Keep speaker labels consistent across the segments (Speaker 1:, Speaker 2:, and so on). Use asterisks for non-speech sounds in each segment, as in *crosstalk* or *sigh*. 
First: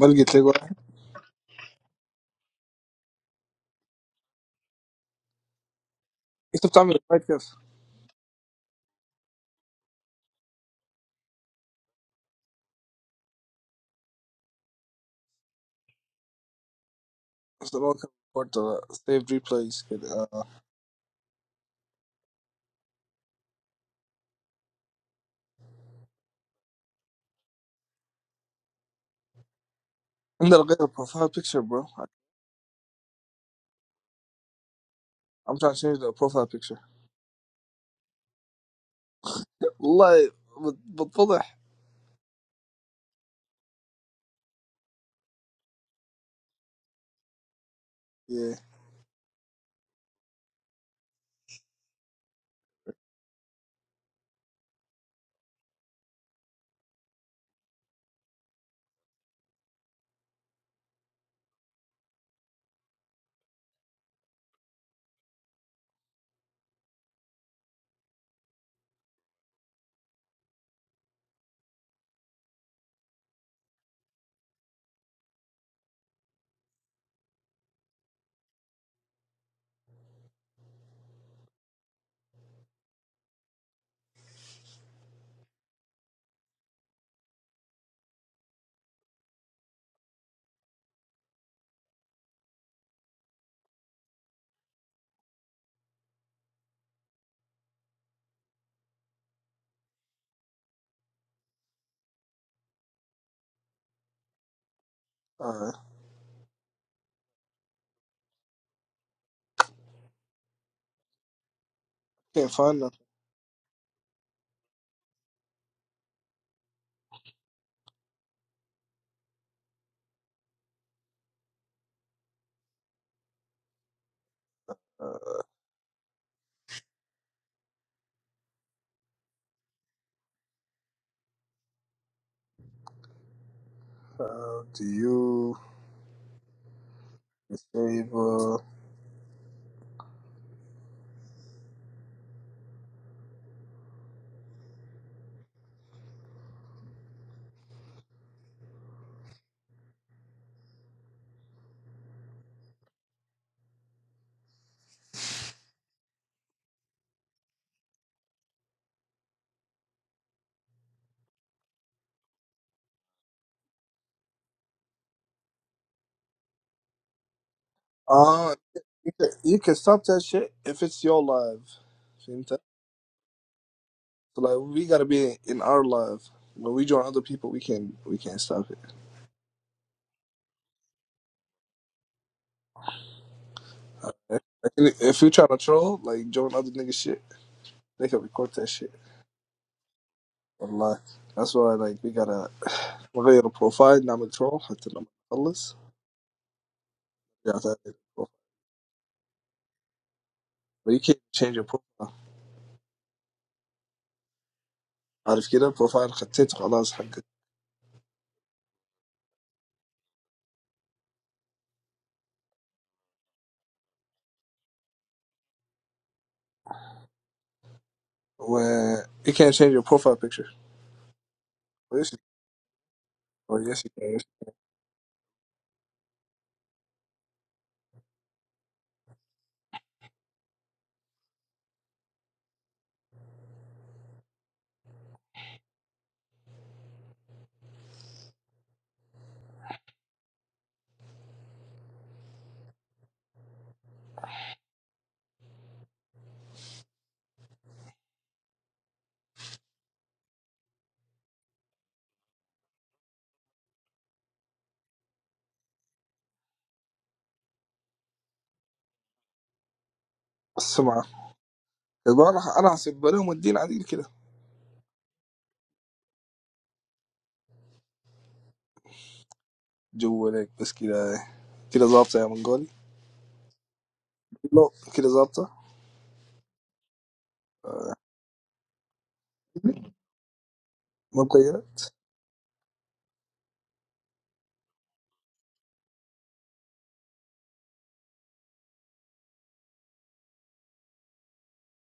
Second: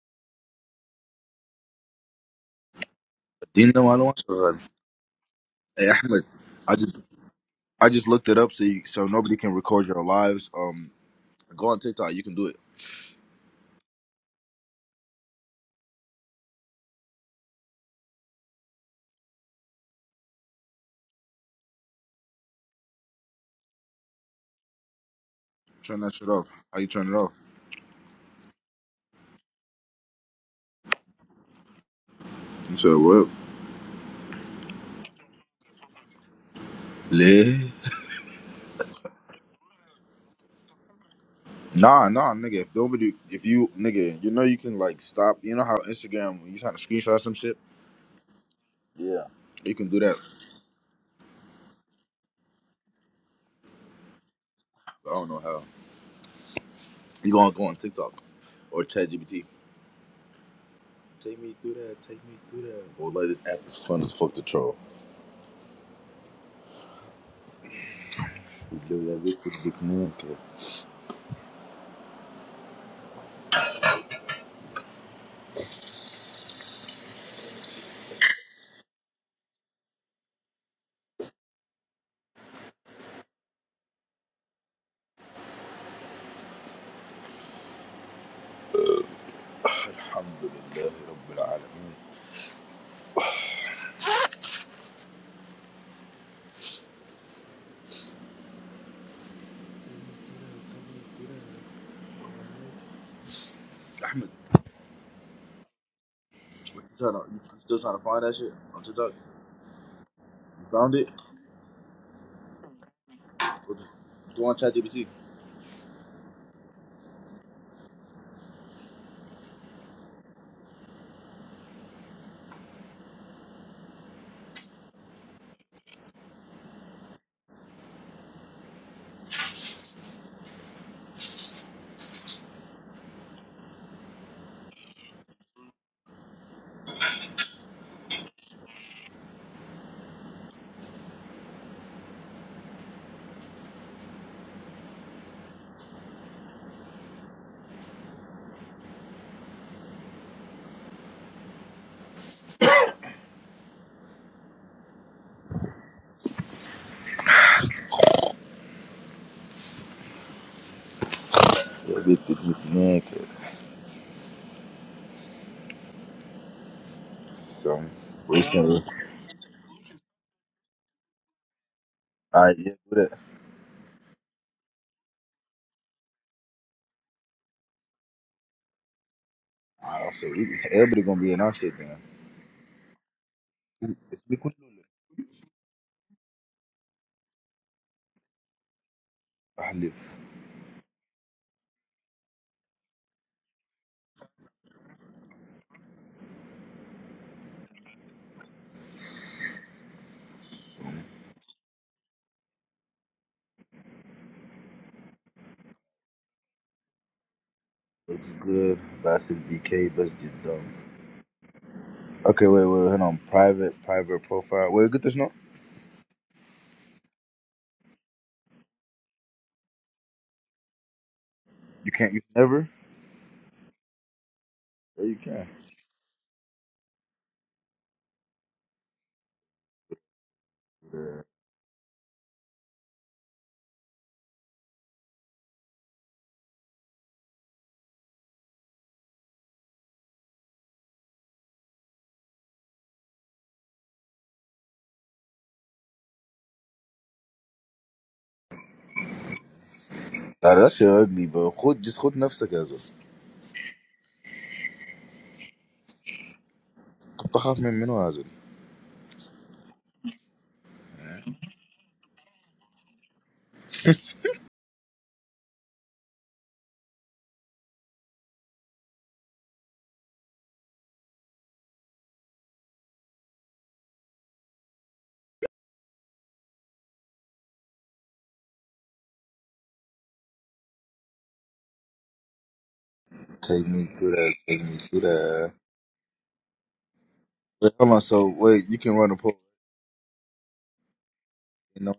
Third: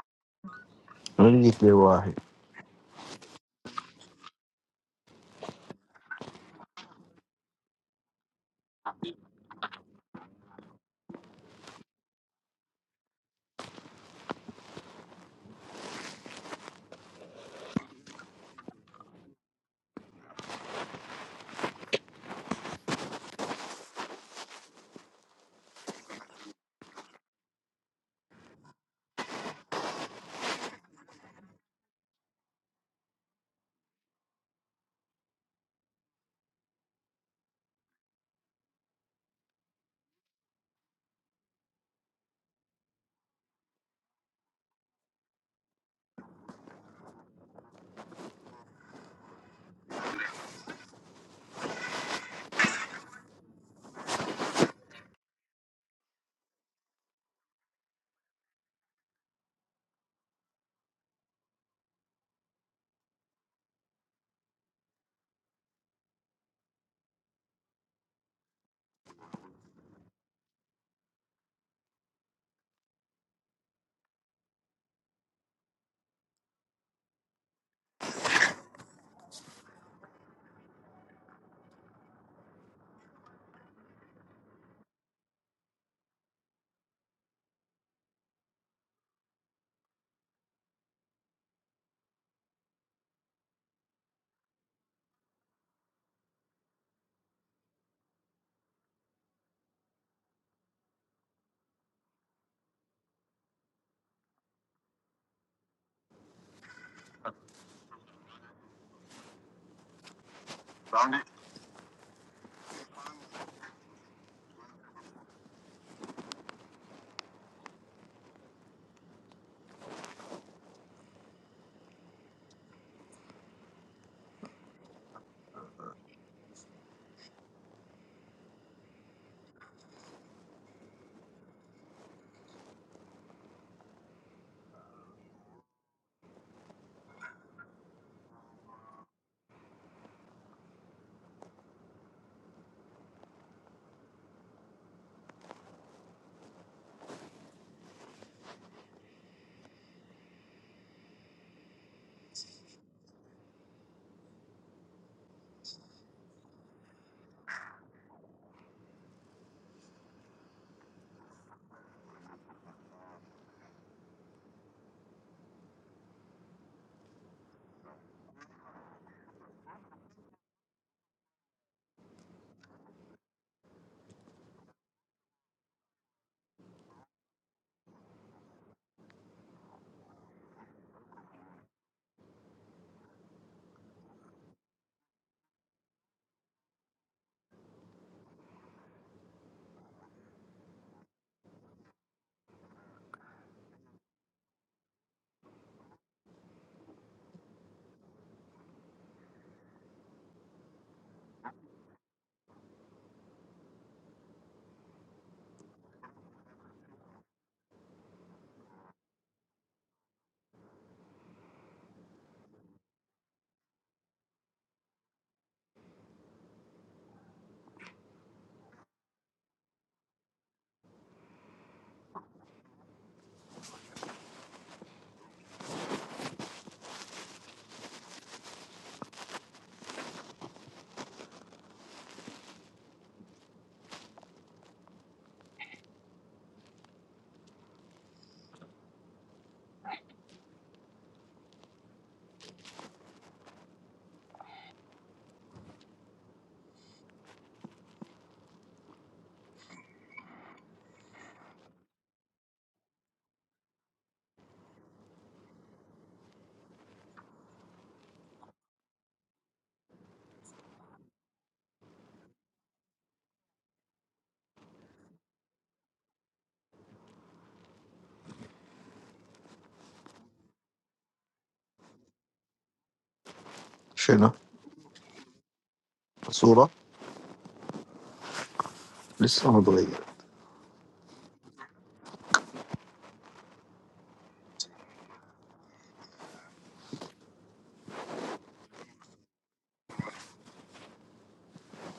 Speaker 1: بلقي تلاقي واحد
Speaker 2: انا جيت لي واحد
Speaker 3: You know, I don't want to. Hey, Ahmed,
Speaker 1: انت
Speaker 3: I
Speaker 1: بتعمل
Speaker 3: just
Speaker 1: الفايت كيف؟
Speaker 3: I just looked it up so you, so nobody can record your lives. Um, go on TikTok. You can do it.
Speaker 1: بس كورتر سيف ريبلايز كذا
Speaker 3: Turn that shit off. How you turn it off?
Speaker 1: عندنا غير بروفايل بيكتشر برو
Speaker 3: You said what?
Speaker 1: I'm trying to change the profile picture
Speaker 3: Le?
Speaker 1: والله بت- بتفضح
Speaker 3: Nah, nah, nigga. If nobody, if you nigga, you know you can like stop. You know how Instagram when you trying to screenshot some shit.
Speaker 1: yeah
Speaker 3: Yeah. You can do that. I don't know how. You gonna go on TikTok or ChatGPT or like this app is fun as fuck to troll. Alhamdulillah.
Speaker 1: uh,
Speaker 3: What you trying to? You still trying to find that shit on TikTok? You found it?
Speaker 1: can't find nothing
Speaker 3: What you doing ChatGPT?
Speaker 1: uh, how do you disable
Speaker 3: Yeah, get the get the man cut. So we
Speaker 1: uh,
Speaker 3: can. All
Speaker 1: you can, you can stop that shit if it's your live فهمت؟
Speaker 3: right, yeah, do that.
Speaker 1: so like we gotta be in our live when we join other people we can we can't stop it
Speaker 3: All right, so we- everybody gonna be in our shit then. It's be
Speaker 1: Okay?
Speaker 3: cool.
Speaker 1: Like, if you try to troll like join other niggas shit they can record that shit
Speaker 3: I live.
Speaker 1: Allah, that's why like we gotta. We change the profile. Name it wrong. I did not. Allahs.
Speaker 3: So,
Speaker 1: You can't change your profile. How did you change the profile? I did not. Allahs.
Speaker 3: looks good. Bassett BK. Best get dumb. Okay, wait, wait, hold on. Private, private profile. Wait, get this no.
Speaker 1: And you can't change your profile picture.
Speaker 3: You can't.
Speaker 1: Yes,
Speaker 3: You never.
Speaker 1: yes, yes.
Speaker 3: Yeah, you can. Yeah. Nah, that shit ugly, bro. خد just خد نفسك يا زول. كنت أخاف من منو يا زول.
Speaker 1: The same. Is that Allah? I don't have a problem with religion. A little. Jowelik. But that. That's a lot. Yeah, I'm not going.
Speaker 2: شنو؟
Speaker 1: No, that's a lot.
Speaker 2: صورة
Speaker 1: Ah,
Speaker 2: لسه ما اتغير
Speaker 1: my clothes.
Speaker 3: Take me through that. Take me through that. Wait, hold on. So wait, you can run a poll. You know,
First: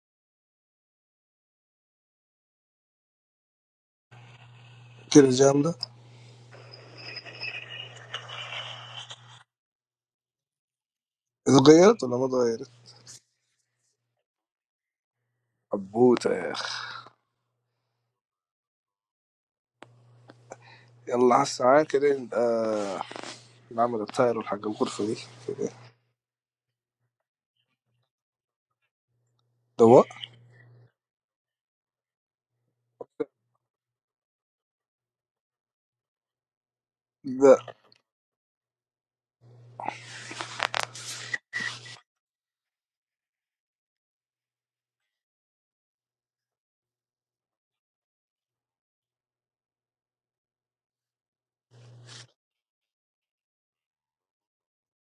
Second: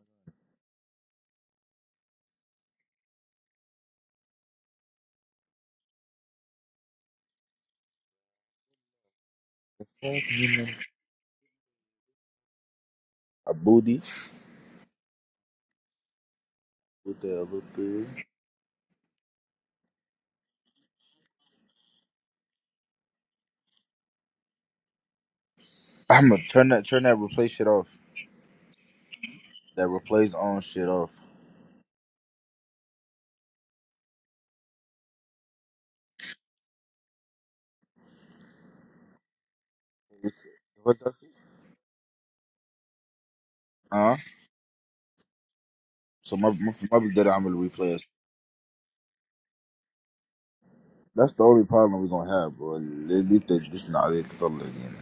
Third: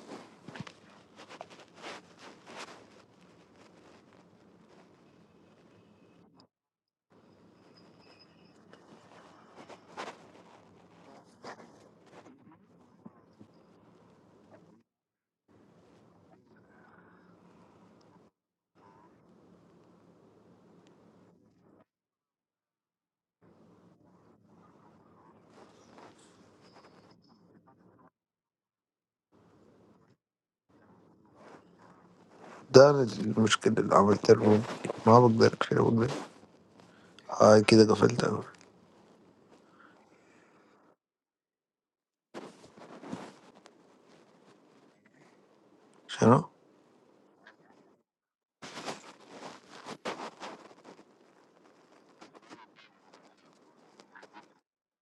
Speaker 1: That's a jamda.
Speaker 3: you know,
Speaker 1: My clothes. I'm not going.
Speaker 3: a booty.
Speaker 1: Abu, yeah.
Speaker 3: With that little thing.
Speaker 1: Allah, sign that. Ah. I think
Speaker 3: I'm gonna turn that turn that replay shit off. That replays on shit off.
Speaker 2: ده المشكلة اللي عملت لهم ما بقدر كده بقدر هاي كده قفلتها
Speaker 3: What the? Huh? So
Speaker 2: شنو؟
Speaker 3: my my, my big daddy, I'm gonna replay us. That's the only problem we're gonna have, bro. They need to just not nah, they throw it again.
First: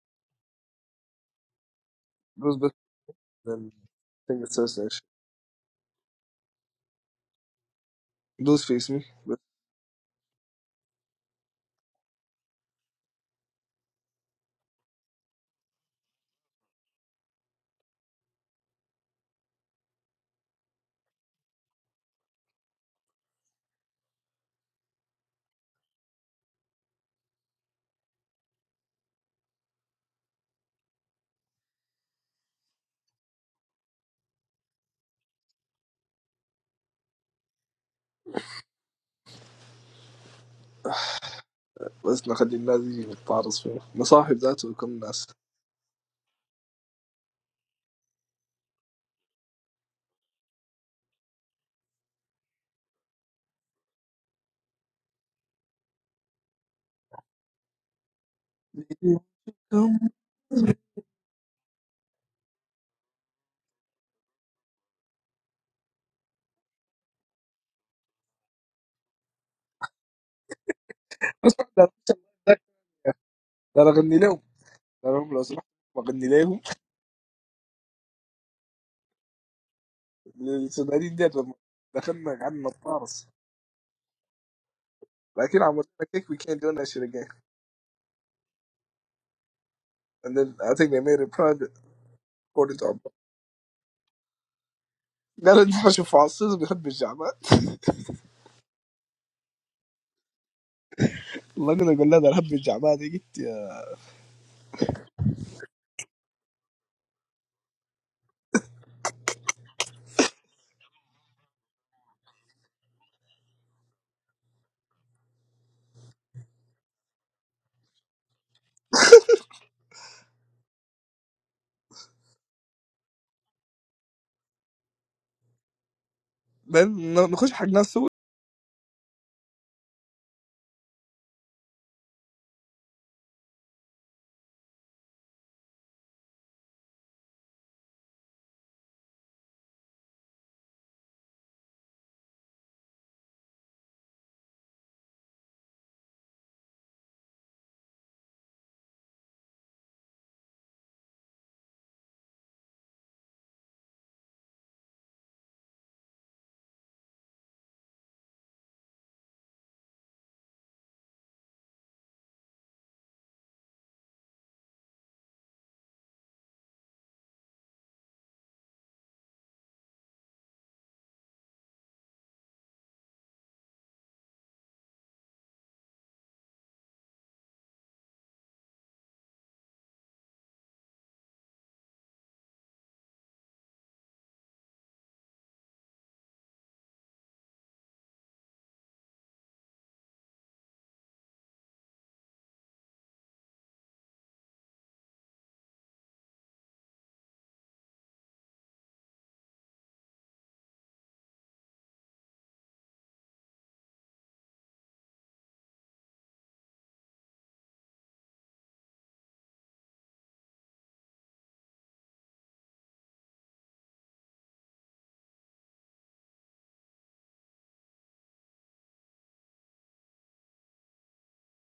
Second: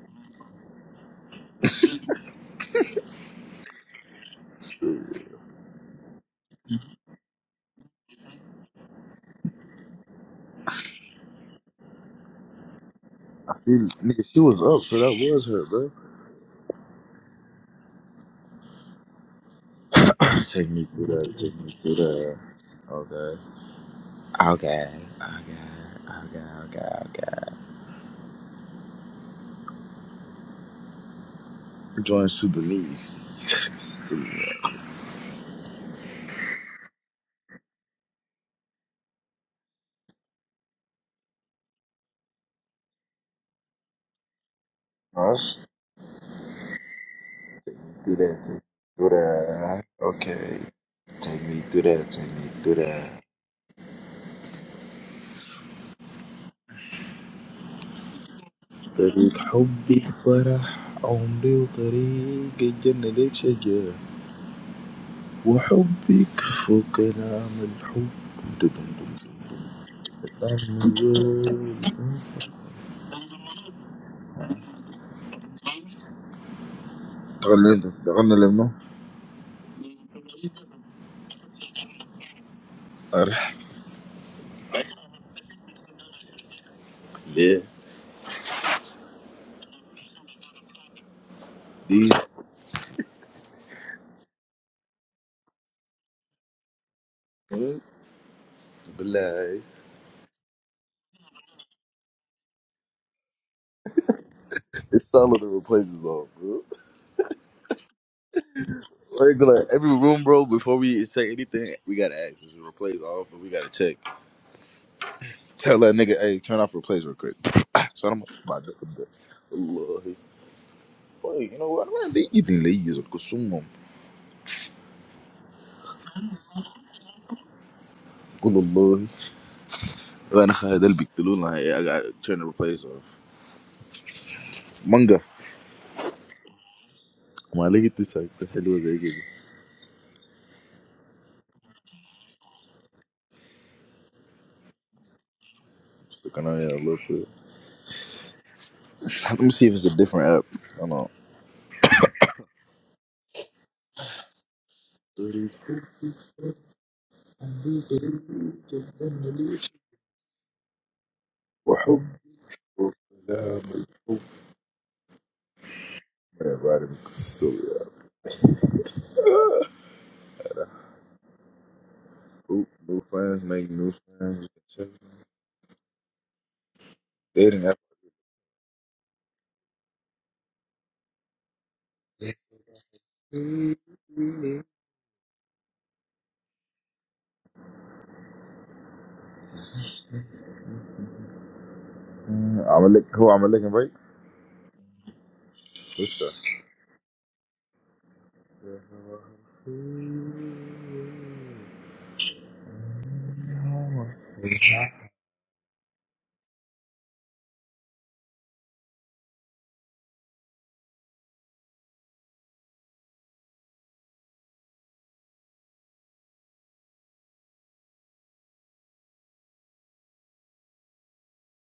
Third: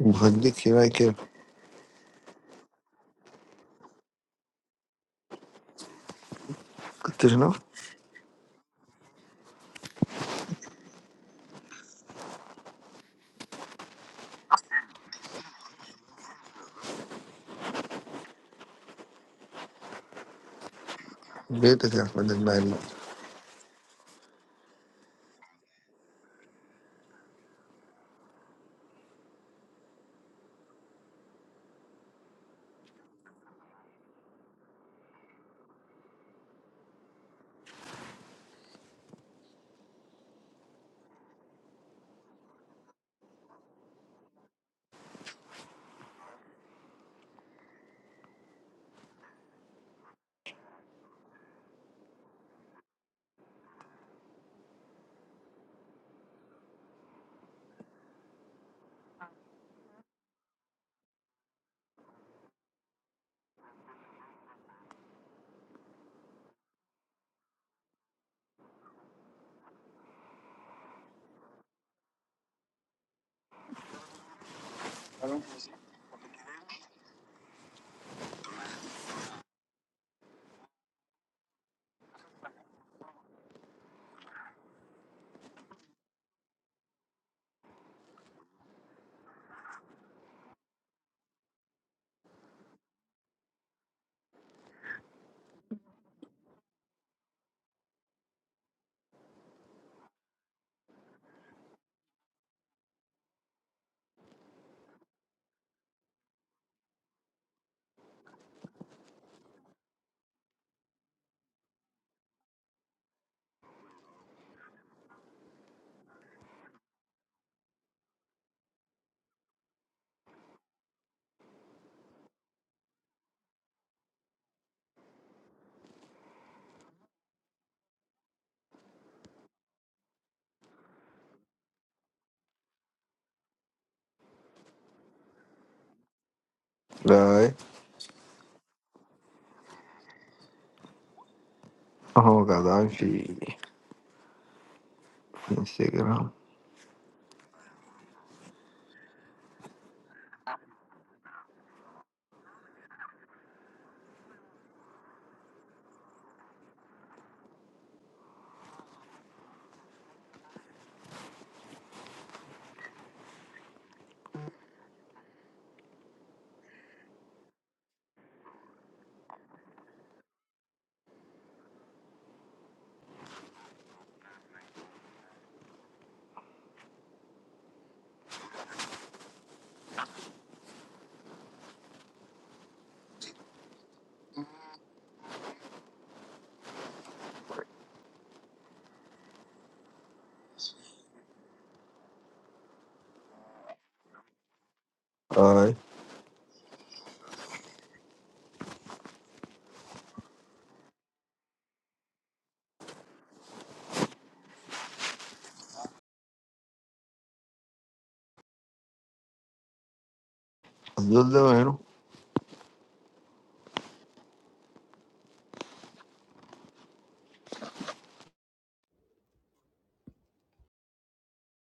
Speaker 2: بخليك هنا كيف
Speaker 1: it's so strange.
Speaker 3: Shit.
Speaker 2: قلت شنو؟
Speaker 1: دوس في اسمي بس
Speaker 3: I see, nigga, she was up, so that was her, bro. *coughs* take me through that. Take me
Speaker 2: بيتك
Speaker 3: through
Speaker 2: يا احمد
Speaker 3: that.
Speaker 2: المالي
Speaker 3: Okay. Okay, okay, okay, okay, okay. Join Sudanese.
Speaker 1: بس نخلي الناس يجي يتعرض فيه مصاحب ذاته وكم ناس
Speaker 3: Oh, do that, take me through that. Okay, take me through that, take me through that. طريق حبي فرح عمري وطريق الجنة ليك شجر وحبك فوق نعم الحب دم دم دم
Speaker 1: أصلاً لا
Speaker 3: دم.
Speaker 1: لا لا أغني لهم لا لهم لو سمحت ما أغني لهم
Speaker 3: تغني انت تغني لمنو؟
Speaker 1: السودانيين ديت لما دخلنا قعدنا نتعرض
Speaker 3: أرح
Speaker 1: لكن عملنا كيك we
Speaker 3: ليه؟
Speaker 1: made a private
Speaker 3: دي
Speaker 1: order. No, I think we made a private order.
Speaker 3: قول لها
Speaker 1: والله انا اقول لها الحب الجعبه دي قلت يا
Speaker 3: It's solid to replace us all, bro. Regular every room, bro. Before we say anything, we gotta ask. Is it replace off, and we gotta check. Tell that nigga, hey, turn off replace real quick. *laughs* *clears throat* so I'm about to put that. الله Boy, you know what? I'm not leaving the ladies of Kusumum.
Speaker 1: بعدين نخش حق ناس
Speaker 3: قول الله وانا خالد اللي بيقتلونا I gotta turn the replace off. Manga.
Speaker 2: لا هاي
Speaker 3: ما لقيت تسعة حلوة زي كده.
Speaker 2: اهو قاعد عامل في انستغرام
Speaker 3: كان يا الله شو. Let me see if it's a different app. I don't know. Everybody be so Oop, new friends make new friends. Dating app. Mm, I'm a lick. Who I'm a lick and break?
Speaker 2: هاي
Speaker 3: What's that?
Speaker 2: الزول ده وينه؟